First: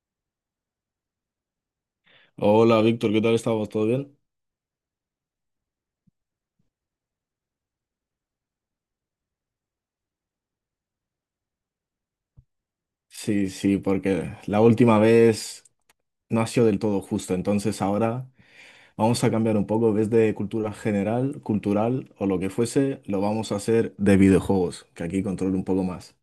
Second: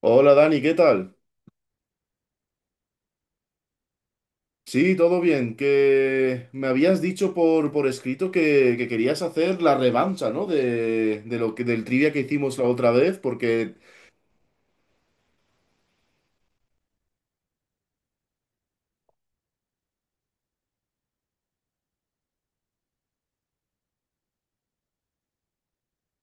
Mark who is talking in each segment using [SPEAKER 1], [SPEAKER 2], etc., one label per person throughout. [SPEAKER 1] Hola Dani, ¿qué tal?
[SPEAKER 2] Hola Víctor, ¿qué tal estamos? ¿Todo bien?
[SPEAKER 1] Sí, todo bien, que me habías dicho por escrito, que querías hacer la revancha, ¿no? De del trivia que hicimos la otra vez,
[SPEAKER 2] Sí,
[SPEAKER 1] porque,
[SPEAKER 2] sí, porque la última vez no ha sido del todo justo, entonces ahora vamos a cambiar un poco, ves de cultura general, cultural o lo que fuese, lo vamos a hacer de videojuegos, que aquí controlo un poco más.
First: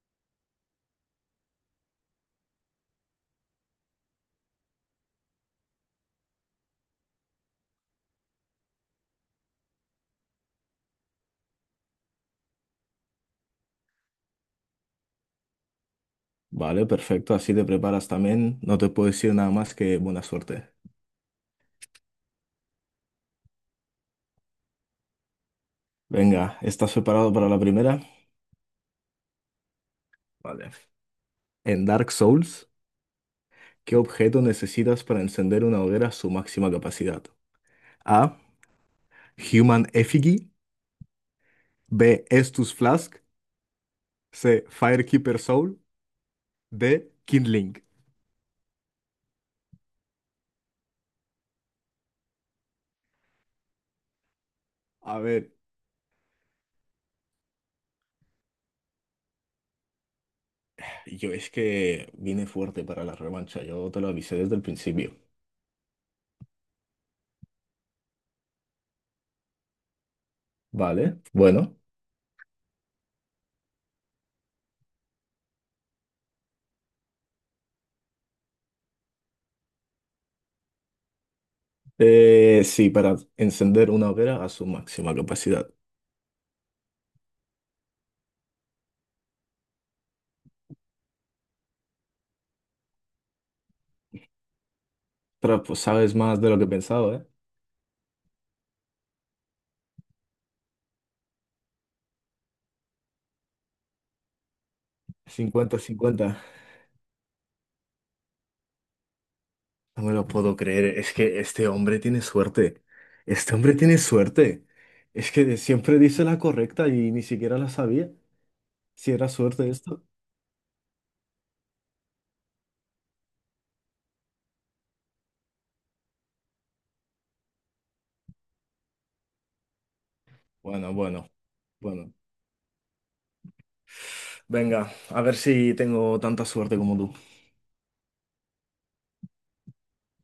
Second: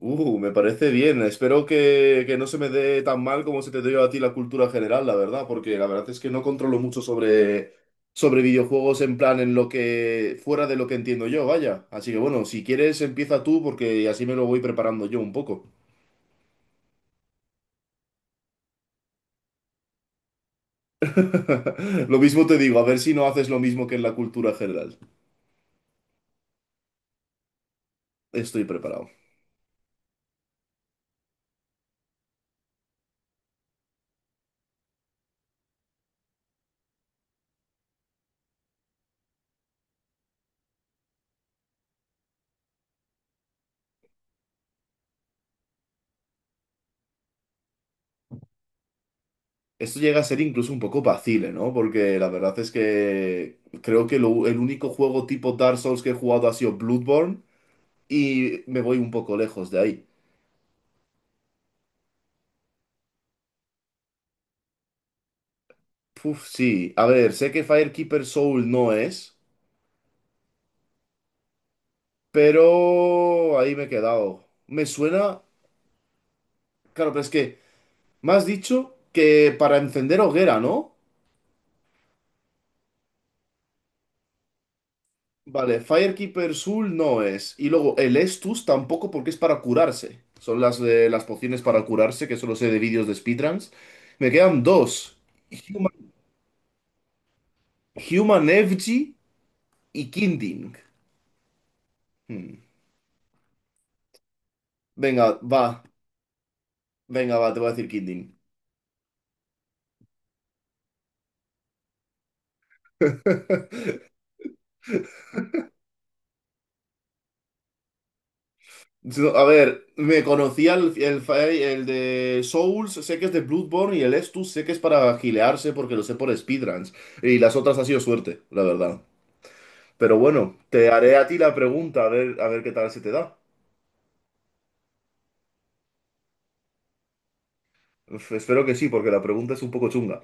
[SPEAKER 1] me parece bien, espero que no se me dé tan mal como se te dio a ti la cultura general, la verdad, porque la verdad es que no controlo mucho sobre videojuegos, en plan, en lo que, fuera de lo que entiendo yo, vaya. Así que bueno, si quieres empieza tú, porque así me lo voy preparando yo un poco.
[SPEAKER 2] Vale, perfecto, así te preparas también, no te puedo decir nada más que buena suerte.
[SPEAKER 1] Lo mismo te digo, a ver si no haces lo mismo que en la cultura general.
[SPEAKER 2] Venga, ¿estás preparado para la primera?
[SPEAKER 1] Estoy preparado.
[SPEAKER 2] Vale. En Dark Souls, ¿qué objeto necesitas para encender una hoguera a su máxima capacidad? A. Human Effigy. B. Estus Flask. C. Firekeeper Soul. D. Kindling.
[SPEAKER 1] Esto llega a ser incluso un poco vacile, ¿no? Porque la verdad es que creo que el único
[SPEAKER 2] A
[SPEAKER 1] juego tipo
[SPEAKER 2] ver,
[SPEAKER 1] Dark Souls que he jugado ha sido Bloodborne y me voy un poco lejos de ahí.
[SPEAKER 2] yo es que vine fuerte para la revancha, yo te lo avisé desde el principio,
[SPEAKER 1] Puf, sí. A ver, sé que Firekeeper Soul no es,
[SPEAKER 2] ¿vale? Bueno,
[SPEAKER 1] pero ahí me he quedado. Me suena... Claro, pero es que me has dicho que para encender hoguera, ¿no?
[SPEAKER 2] sí, para encender una hoguera a su máxima capacidad.
[SPEAKER 1] Vale, Firekeeper Soul no es. Y luego el Estus tampoco, porque es para curarse. Son las de las pociones para curarse, que solo sé de vídeos de speedruns. Me quedan dos.
[SPEAKER 2] Pero pues
[SPEAKER 1] Human,
[SPEAKER 2] sabes más de lo que pensaba, eh.
[SPEAKER 1] Human Effigy y Kinding. Hmm. Venga,
[SPEAKER 2] Cincuenta,
[SPEAKER 1] va.
[SPEAKER 2] cincuenta.
[SPEAKER 1] Venga, va, te voy a decir Kinding.
[SPEAKER 2] No me lo puedo creer, es que este hombre tiene suerte, este hombre tiene suerte, es que siempre dice la correcta y ni siquiera la sabía, si era
[SPEAKER 1] No, a
[SPEAKER 2] suerte
[SPEAKER 1] ver,
[SPEAKER 2] esto.
[SPEAKER 1] me conocía el de Souls, sé que es de Bloodborne y el Estus sé que es para gilearse porque lo sé por speedruns. Y las otras ha sido suerte, la verdad. Pero bueno, te
[SPEAKER 2] Bueno,
[SPEAKER 1] haré a
[SPEAKER 2] bueno,
[SPEAKER 1] ti la pregunta, a
[SPEAKER 2] bueno.
[SPEAKER 1] ver, a ver qué tal se te da.
[SPEAKER 2] Venga, a ver si tengo tanta suerte como tú.
[SPEAKER 1] Uf, espero que sí, porque la pregunta es un poco chunga.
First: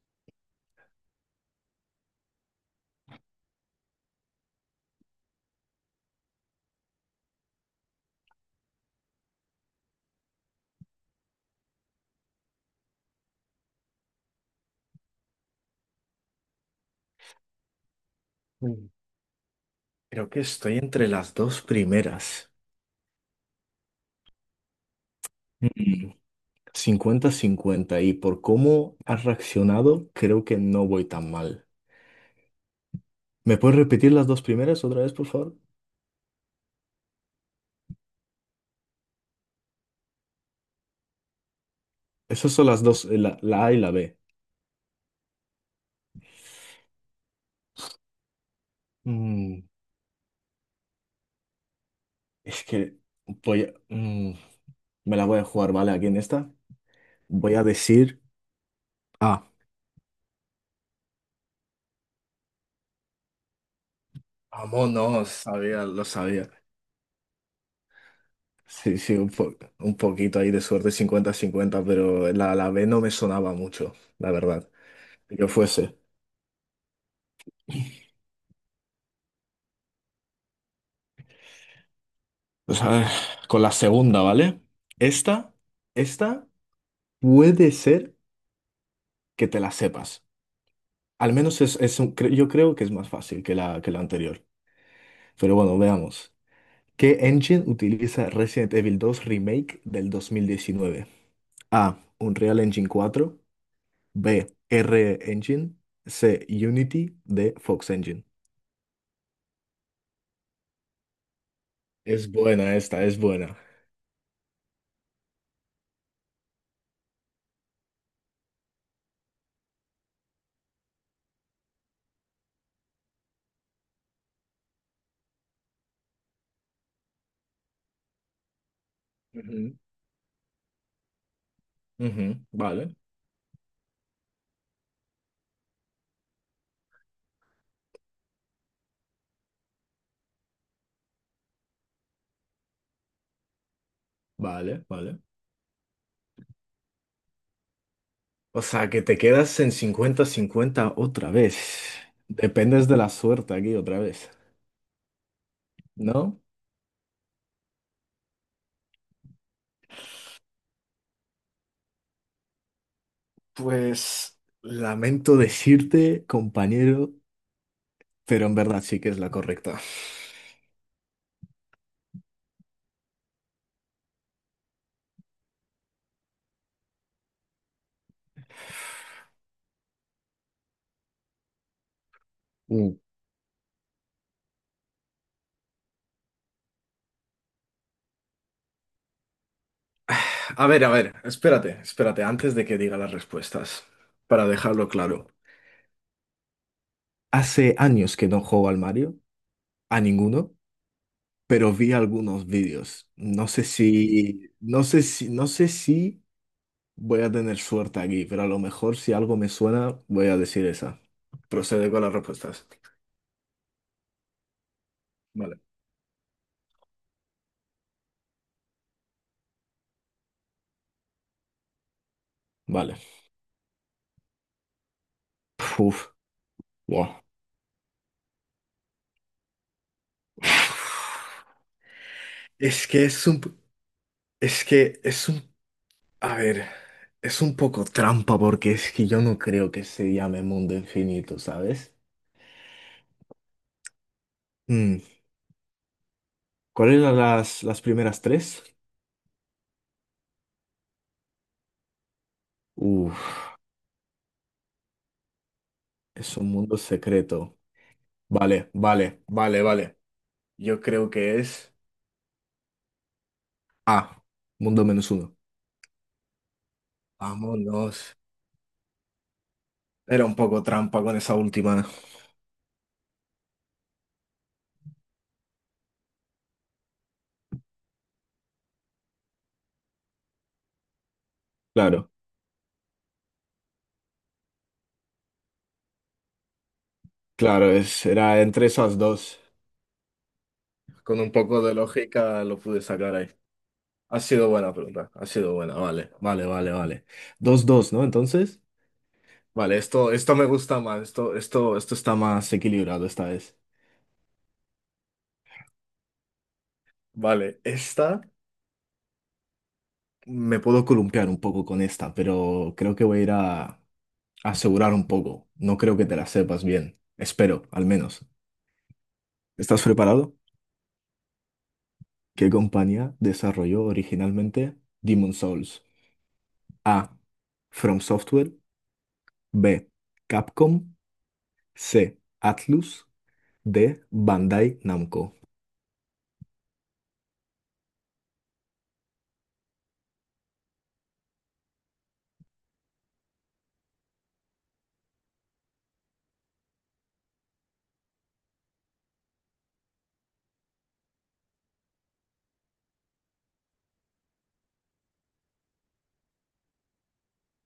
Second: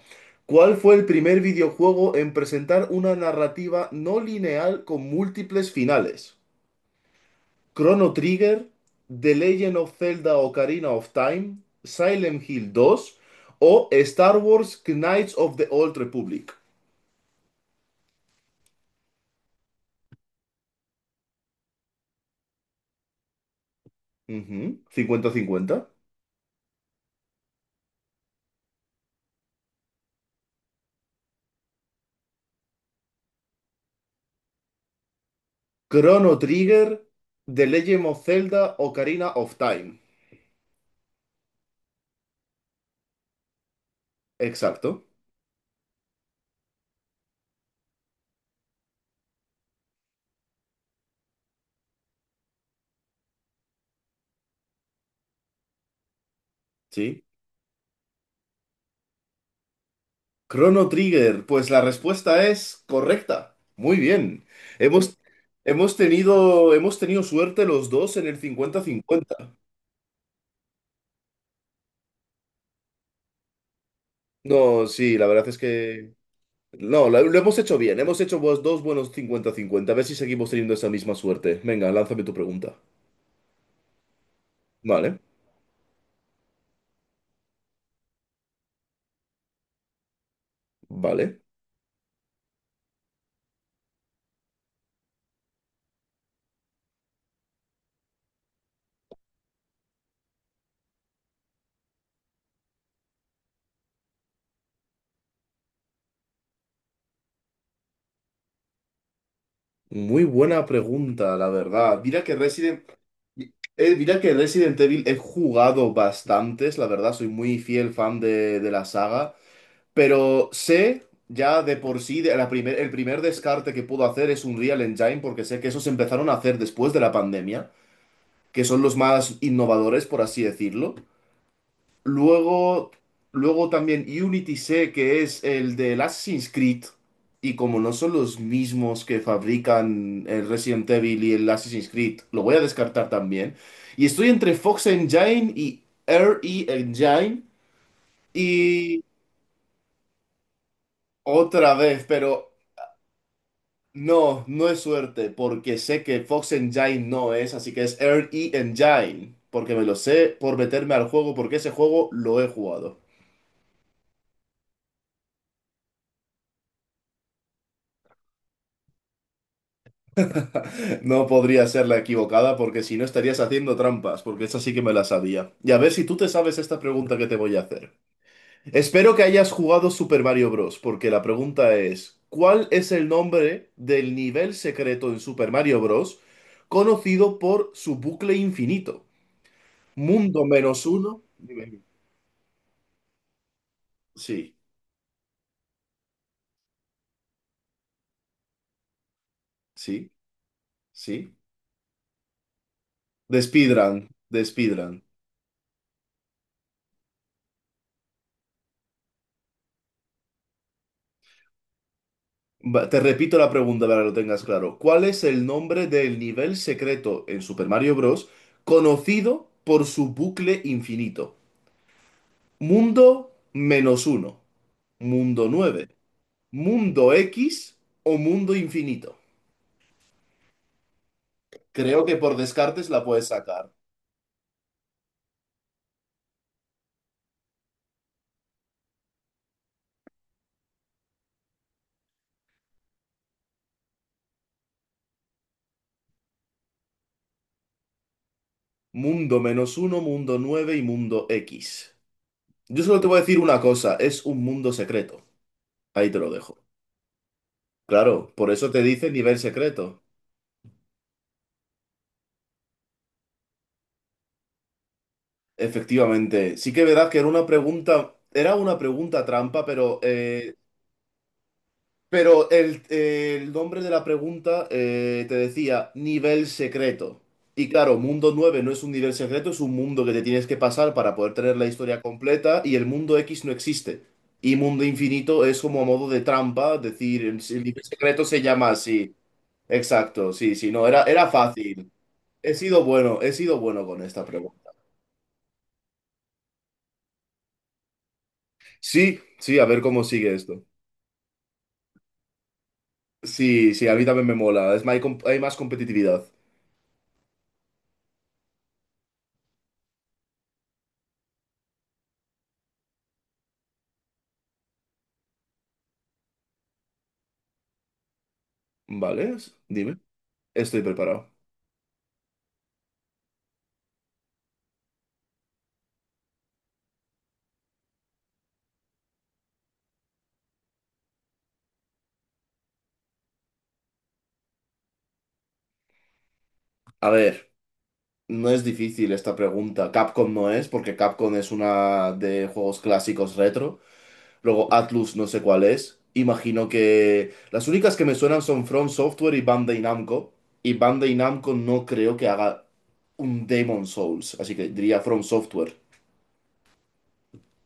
[SPEAKER 1] ¿Cuál fue el primer videojuego en presentar una narrativa no lineal con múltiples finales? ¿Chrono Trigger, The Legend of Zelda Ocarina of Time, Silent Hill 2 o Star Wars Knights of the Old Republic?
[SPEAKER 2] Mm. Creo que estoy entre las dos primeras.
[SPEAKER 1] Ujú, cincuenta 50.
[SPEAKER 2] Mm, cincuenta 50 y por cómo has reaccionado, creo que no voy tan mal. ¿Me puedes repetir las dos primeras otra vez, por favor?
[SPEAKER 1] Chrono Trigger, The Legend of Zelda Ocarina of Time.
[SPEAKER 2] Esas son las dos, la A y la B.
[SPEAKER 1] Exacto.
[SPEAKER 2] Mm, es que voy a- mm, me la voy a jugar, ¿vale? Aquí en esta.
[SPEAKER 1] Sí,
[SPEAKER 2] Voy a decir A.
[SPEAKER 1] Chrono Trigger, pues la respuesta es correcta. Muy bien. Hemos,
[SPEAKER 2] Vámonos, sabía,
[SPEAKER 1] hemos
[SPEAKER 2] lo sabía.
[SPEAKER 1] tenido, hemos tenido suerte los dos en el
[SPEAKER 2] Sí, sí,
[SPEAKER 1] cincuenta-cincuenta.
[SPEAKER 2] un poquito ahí de suerte 50-50, pero la B no me sonaba mucho, la verdad,
[SPEAKER 1] No, sí, la verdad
[SPEAKER 2] que
[SPEAKER 1] es
[SPEAKER 2] fuese.
[SPEAKER 1] que... No, lo hemos hecho bien. Hemos hecho, pues, dos buenos cincuenta-cincuenta. A ver si seguimos teniendo esa misma suerte. Venga, lánzame tu pregunta.
[SPEAKER 2] Pues a ver, con la segunda, ¿vale?
[SPEAKER 1] Vale,
[SPEAKER 2] Esta, esta puede ser que te la sepas. Al
[SPEAKER 1] vale.
[SPEAKER 2] menos es, yo creo que es más fácil que que la anterior. Pero bueno, veamos. ¿Qué engine utiliza Resident Evil 2 Remake del 2019? A. Unreal Engine 4. B. R Engine. C. Unity. D. Fox Engine.
[SPEAKER 1] Muy buena pregunta, la verdad.
[SPEAKER 2] Es buena esta, es buena.
[SPEAKER 1] Mira que Resident Evil he jugado bastantes, la verdad, soy muy fiel fan de la saga. Pero sé ya de por sí, de el primer descarte que puedo hacer es un Real Engine, porque sé que esos empezaron a hacer después de la pandemia, que son los más
[SPEAKER 2] Ujú.
[SPEAKER 1] innovadores, por así decirlo.
[SPEAKER 2] Ujú,
[SPEAKER 1] Luego,
[SPEAKER 2] vale,
[SPEAKER 1] luego también Unity sé que es el del Assassin's Creed, y como no son los mismos que fabrican el Resident Evil y el Assassin's Creed, lo voy a descartar también. Y estoy entre
[SPEAKER 2] vale,
[SPEAKER 1] Fox
[SPEAKER 2] vale.
[SPEAKER 1] Engine y RE Engine,
[SPEAKER 2] O sea, que
[SPEAKER 1] y
[SPEAKER 2] te quedas en cincuenta-cincuenta otra vez.
[SPEAKER 1] otra vez, pero...
[SPEAKER 2] Dependes de la suerte aquí otra vez,
[SPEAKER 1] No, no es suerte, porque sé que
[SPEAKER 2] ¿no?
[SPEAKER 1] Fox Engine no es, así que es RE Engine, porque me lo sé por meterme al juego, porque ese juego lo he jugado.
[SPEAKER 2] Pues lamento decirte, compañero, pero en verdad sí que es la correcta.
[SPEAKER 1] No podría ser la equivocada, porque si no estarías haciendo trampas, porque esa sí que me la sabía. Y a ver si tú te sabes esta pregunta que te voy a hacer. Espero que hayas jugado Super Mario Bros., porque la pregunta es, ¿cuál es
[SPEAKER 2] Mm.
[SPEAKER 1] el nombre del nivel secreto en Super Mario Bros. Conocido por su bucle infinito? Mundo menos
[SPEAKER 2] A ver,
[SPEAKER 1] uno.
[SPEAKER 2] espérate,
[SPEAKER 1] Dime.
[SPEAKER 2] espérate, antes de que diga las respuestas, para
[SPEAKER 1] Sí.
[SPEAKER 2] dejarlo claro. Hace años que no juego al Mario, a
[SPEAKER 1] Sí,
[SPEAKER 2] ninguno.
[SPEAKER 1] sí.
[SPEAKER 2] Pero vi algunos vídeos.
[SPEAKER 1] De
[SPEAKER 2] No sé
[SPEAKER 1] speedrun, de
[SPEAKER 2] si, no
[SPEAKER 1] speedrun.
[SPEAKER 2] sé si, no sé si voy a tener suerte aquí, pero a lo mejor si algo me suena, voy a decir esa. Procede con las respuestas.
[SPEAKER 1] Va, te repito la pregunta para que lo tengas claro. ¿Cuál es el
[SPEAKER 2] Vale.
[SPEAKER 1] nombre del nivel secreto en Super Mario Bros. Conocido por su bucle infinito?
[SPEAKER 2] Vale.
[SPEAKER 1] Mundo menos uno, mundo nueve,
[SPEAKER 2] Uf,
[SPEAKER 1] mundo
[SPEAKER 2] wow.
[SPEAKER 1] X o mundo infinito. Creo que por
[SPEAKER 2] Es
[SPEAKER 1] descartes la
[SPEAKER 2] que es
[SPEAKER 1] puedes
[SPEAKER 2] un,
[SPEAKER 1] sacar.
[SPEAKER 2] es que es un, A ver, es un poco trampa porque es que yo no creo que se llame mundo infinito, ¿sabes? Mm, ¿Cuáles eran las primeras tres?
[SPEAKER 1] Mundo menos uno, mundo nueve y mundo X. Yo solo te voy a decir
[SPEAKER 2] Uf,
[SPEAKER 1] una cosa, es un mundo secreto. Ahí te lo
[SPEAKER 2] es un
[SPEAKER 1] dejo.
[SPEAKER 2] mundo secreto.
[SPEAKER 1] Claro, por
[SPEAKER 2] Vale,
[SPEAKER 1] eso te dice
[SPEAKER 2] vale,
[SPEAKER 1] nivel
[SPEAKER 2] vale, vale.
[SPEAKER 1] secreto.
[SPEAKER 2] Yo creo que es A, mundo menos uno.
[SPEAKER 1] Efectivamente, sí que es verdad que
[SPEAKER 2] Vámonos.
[SPEAKER 1] era una pregunta trampa, pero,
[SPEAKER 2] Era un
[SPEAKER 1] eh,
[SPEAKER 2] poco trampa con esa última.
[SPEAKER 1] pero el nombre de la pregunta, te decía nivel secreto. Y claro, mundo 9 no es un nivel secreto, es un mundo que te tienes que pasar para poder tener la historia
[SPEAKER 2] Claro,
[SPEAKER 1] completa, y el mundo X no existe. Y mundo infinito es como a modo de trampa, decir, el
[SPEAKER 2] claro,
[SPEAKER 1] nivel
[SPEAKER 2] es,
[SPEAKER 1] secreto
[SPEAKER 2] era
[SPEAKER 1] se
[SPEAKER 2] entre
[SPEAKER 1] llama
[SPEAKER 2] esas
[SPEAKER 1] así.
[SPEAKER 2] dos.
[SPEAKER 1] Exacto, sí, sí, no, era,
[SPEAKER 2] Con
[SPEAKER 1] era
[SPEAKER 2] un poco de
[SPEAKER 1] fácil.
[SPEAKER 2] lógica lo pude sacar ahí.
[SPEAKER 1] He sido bueno con
[SPEAKER 2] Ha
[SPEAKER 1] esta
[SPEAKER 2] sido
[SPEAKER 1] pregunta.
[SPEAKER 2] buena pregunta, ha sido buena, vale, vale, vale, vale. Dos, dos, ¿no? Entonces,
[SPEAKER 1] Sí, sí, a
[SPEAKER 2] vale,
[SPEAKER 1] ver cómo
[SPEAKER 2] esto,
[SPEAKER 1] sigue
[SPEAKER 2] esto me
[SPEAKER 1] esto.
[SPEAKER 2] gusta más, esto está más equilibrado esta vez.
[SPEAKER 1] Sí, sí, a mí también me mola. Es, más, hay, hay más competitividad.
[SPEAKER 2] Vale, esta me puedo columpiar un poco con esta, pero creo que voy a ir a asegurar un poco. No creo que te la sepas bien. Espero, al menos.
[SPEAKER 1] Vale,
[SPEAKER 2] ¿Estás
[SPEAKER 1] dime.
[SPEAKER 2] preparado?
[SPEAKER 1] Estoy preparado.
[SPEAKER 2] ¿Qué compañía desarrolló originalmente Demon Souls? A. From Software. B. Capcom. C. Atlus. D. Bandai Namco.
[SPEAKER 1] A ver, no es difícil esta pregunta. Capcom no es, porque Capcom es una de juegos clásicos retro. Luego Atlus no sé cuál es. Imagino que las únicas que me suenan son From Software y Bandai Namco. Y Bandai Namco no creo que haga un Demon Souls, así que diría From Software.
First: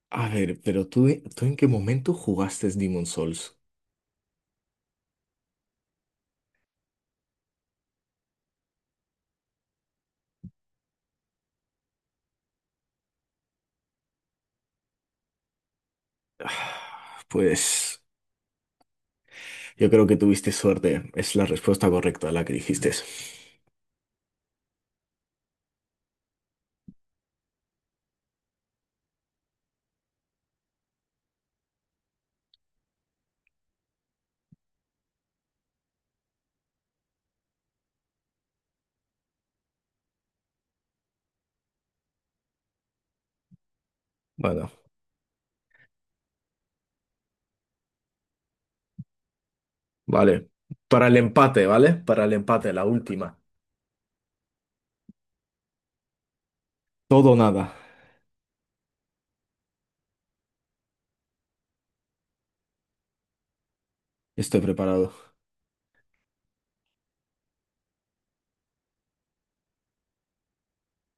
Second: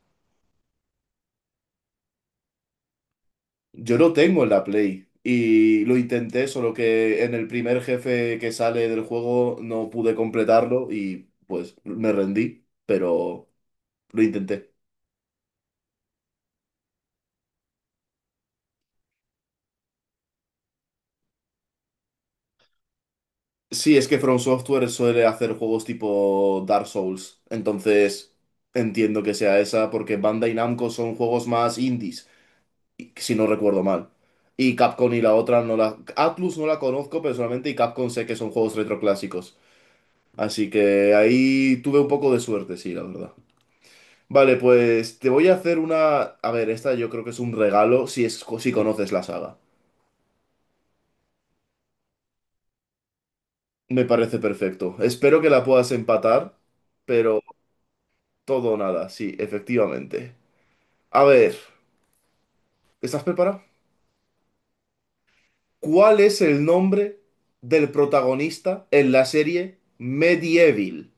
[SPEAKER 2] A ver, pero tú, ¿tú en qué momento jugaste Demon Souls?
[SPEAKER 1] Yo lo tengo en la Play y lo intenté, solo que en el primer jefe que sale del juego no pude completarlo y pues me rendí, pero lo intenté.
[SPEAKER 2] Ah, pues yo creo que tuviste suerte. Es la respuesta correcta a la que dijiste.
[SPEAKER 1] Sí, es que From Software suele hacer juegos tipo Dark Souls, entonces entiendo que sea esa porque Bandai Namco son juegos más indies, si no recuerdo mal. Y Capcom y la otra no la... Atlus no la conozco personalmente y Capcom sé que son juegos retroclásicos. Así que ahí tuve un poco de suerte, sí, la verdad. Vale,
[SPEAKER 2] Bueno,
[SPEAKER 1] pues te voy a hacer una... A ver, esta yo creo que es un regalo, si es... si conoces la saga.
[SPEAKER 2] vale. Para el empate, ¿vale? Para el empate, la última.
[SPEAKER 1] Me parece perfecto. Espero que la puedas empatar,
[SPEAKER 2] Todo o
[SPEAKER 1] pero
[SPEAKER 2] nada.
[SPEAKER 1] todo o nada, sí, efectivamente. A ver, ¿estás preparado?
[SPEAKER 2] Estoy preparado.
[SPEAKER 1] ¿Cuál es el nombre del protagonista en la serie Medieval?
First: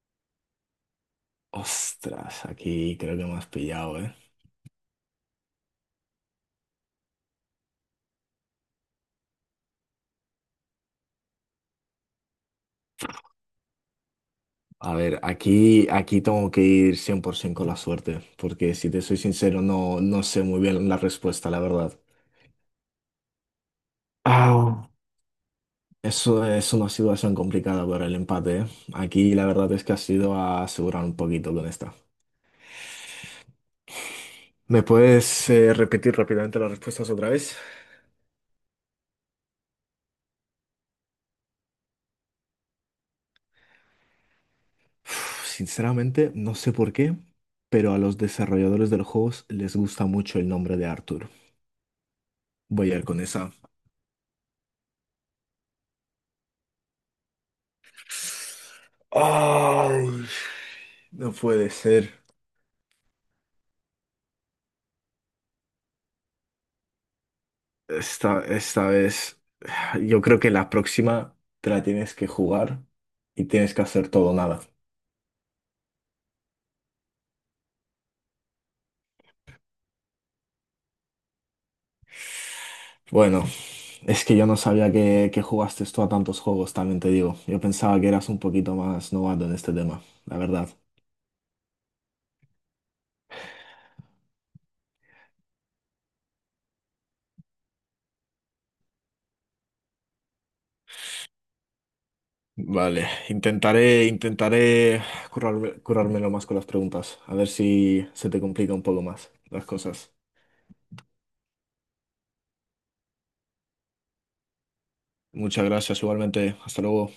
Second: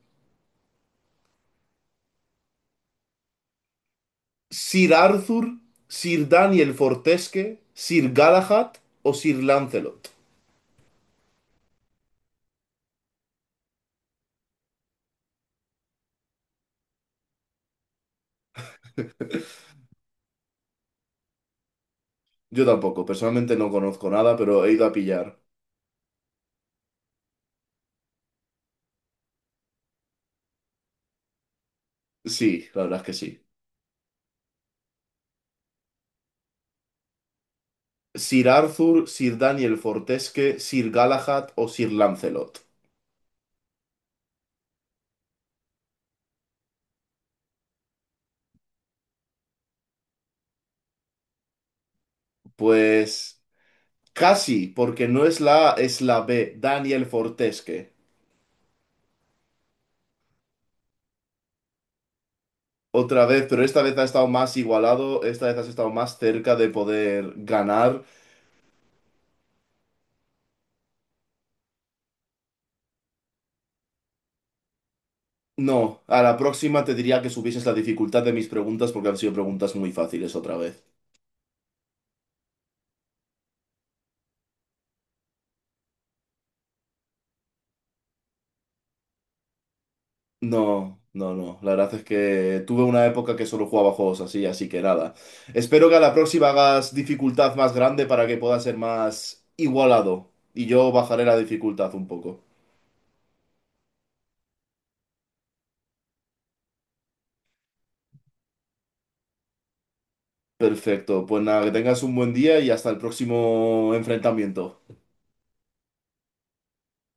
[SPEAKER 2] Ostras, aquí creo que me has pillado, ¿eh?
[SPEAKER 1] ¿Sir Arthur, Sir Daniel Fortesque, Sir Galahad o Sir Lancelot?
[SPEAKER 2] A ver, aquí, aquí tengo que ir 100% con la suerte, porque si te soy sincero, no, no sé muy bien la respuesta, la verdad.
[SPEAKER 1] Yo tampoco, personalmente no conozco nada, pero he ido
[SPEAKER 2] Ah,
[SPEAKER 1] a pillar.
[SPEAKER 2] eso es una situación complicada para el empate, ¿eh? Aquí la verdad es que has ido a asegurar un poquito con esta.
[SPEAKER 1] Sí, la verdad es que sí.
[SPEAKER 2] ¿Me puedes repetir rápidamente las respuestas otra vez?
[SPEAKER 1] Sir Arthur, Sir Daniel Fortesque, Sir Galahad o Sir Lancelot.
[SPEAKER 2] Uf, sinceramente, no sé por qué, pero a los desarrolladores de los juegos les gusta mucho el nombre de Arthur. Voy a ir con
[SPEAKER 1] Pues
[SPEAKER 2] esa.
[SPEAKER 1] casi, porque no es la A, es la B, Daniel Fortesque.
[SPEAKER 2] Ay, no puede ser.
[SPEAKER 1] Otra vez, pero esta vez ha estado más igualado, esta vez has estado más cerca de poder ganar.
[SPEAKER 2] Esta vez, yo creo que la próxima te la tienes que jugar y tienes que hacer todo o nada.
[SPEAKER 1] No, a la próxima te diría que subieses la dificultad de mis preguntas, porque han sido preguntas muy fáciles otra vez.
[SPEAKER 2] Bueno, es que yo no sabía que jugaste tú a tantos juegos, también te digo. Yo pensaba que eras un poquito más novato en este tema, la verdad.
[SPEAKER 1] No, no, no. La verdad es que tuve una época que solo jugaba juegos así, así que nada. Espero que a la próxima hagas dificultad más grande para que pueda ser más igualado. Y yo bajaré la dificultad un poco.
[SPEAKER 2] Vale, intentaré, currármelo más con las preguntas, a ver si se te complica un poco más las cosas.
[SPEAKER 1] Perfecto. Pues nada, que tengas un buen día y hasta el próximo enfrentamiento.
[SPEAKER 2] Muchas gracias, igualmente. Hasta luego.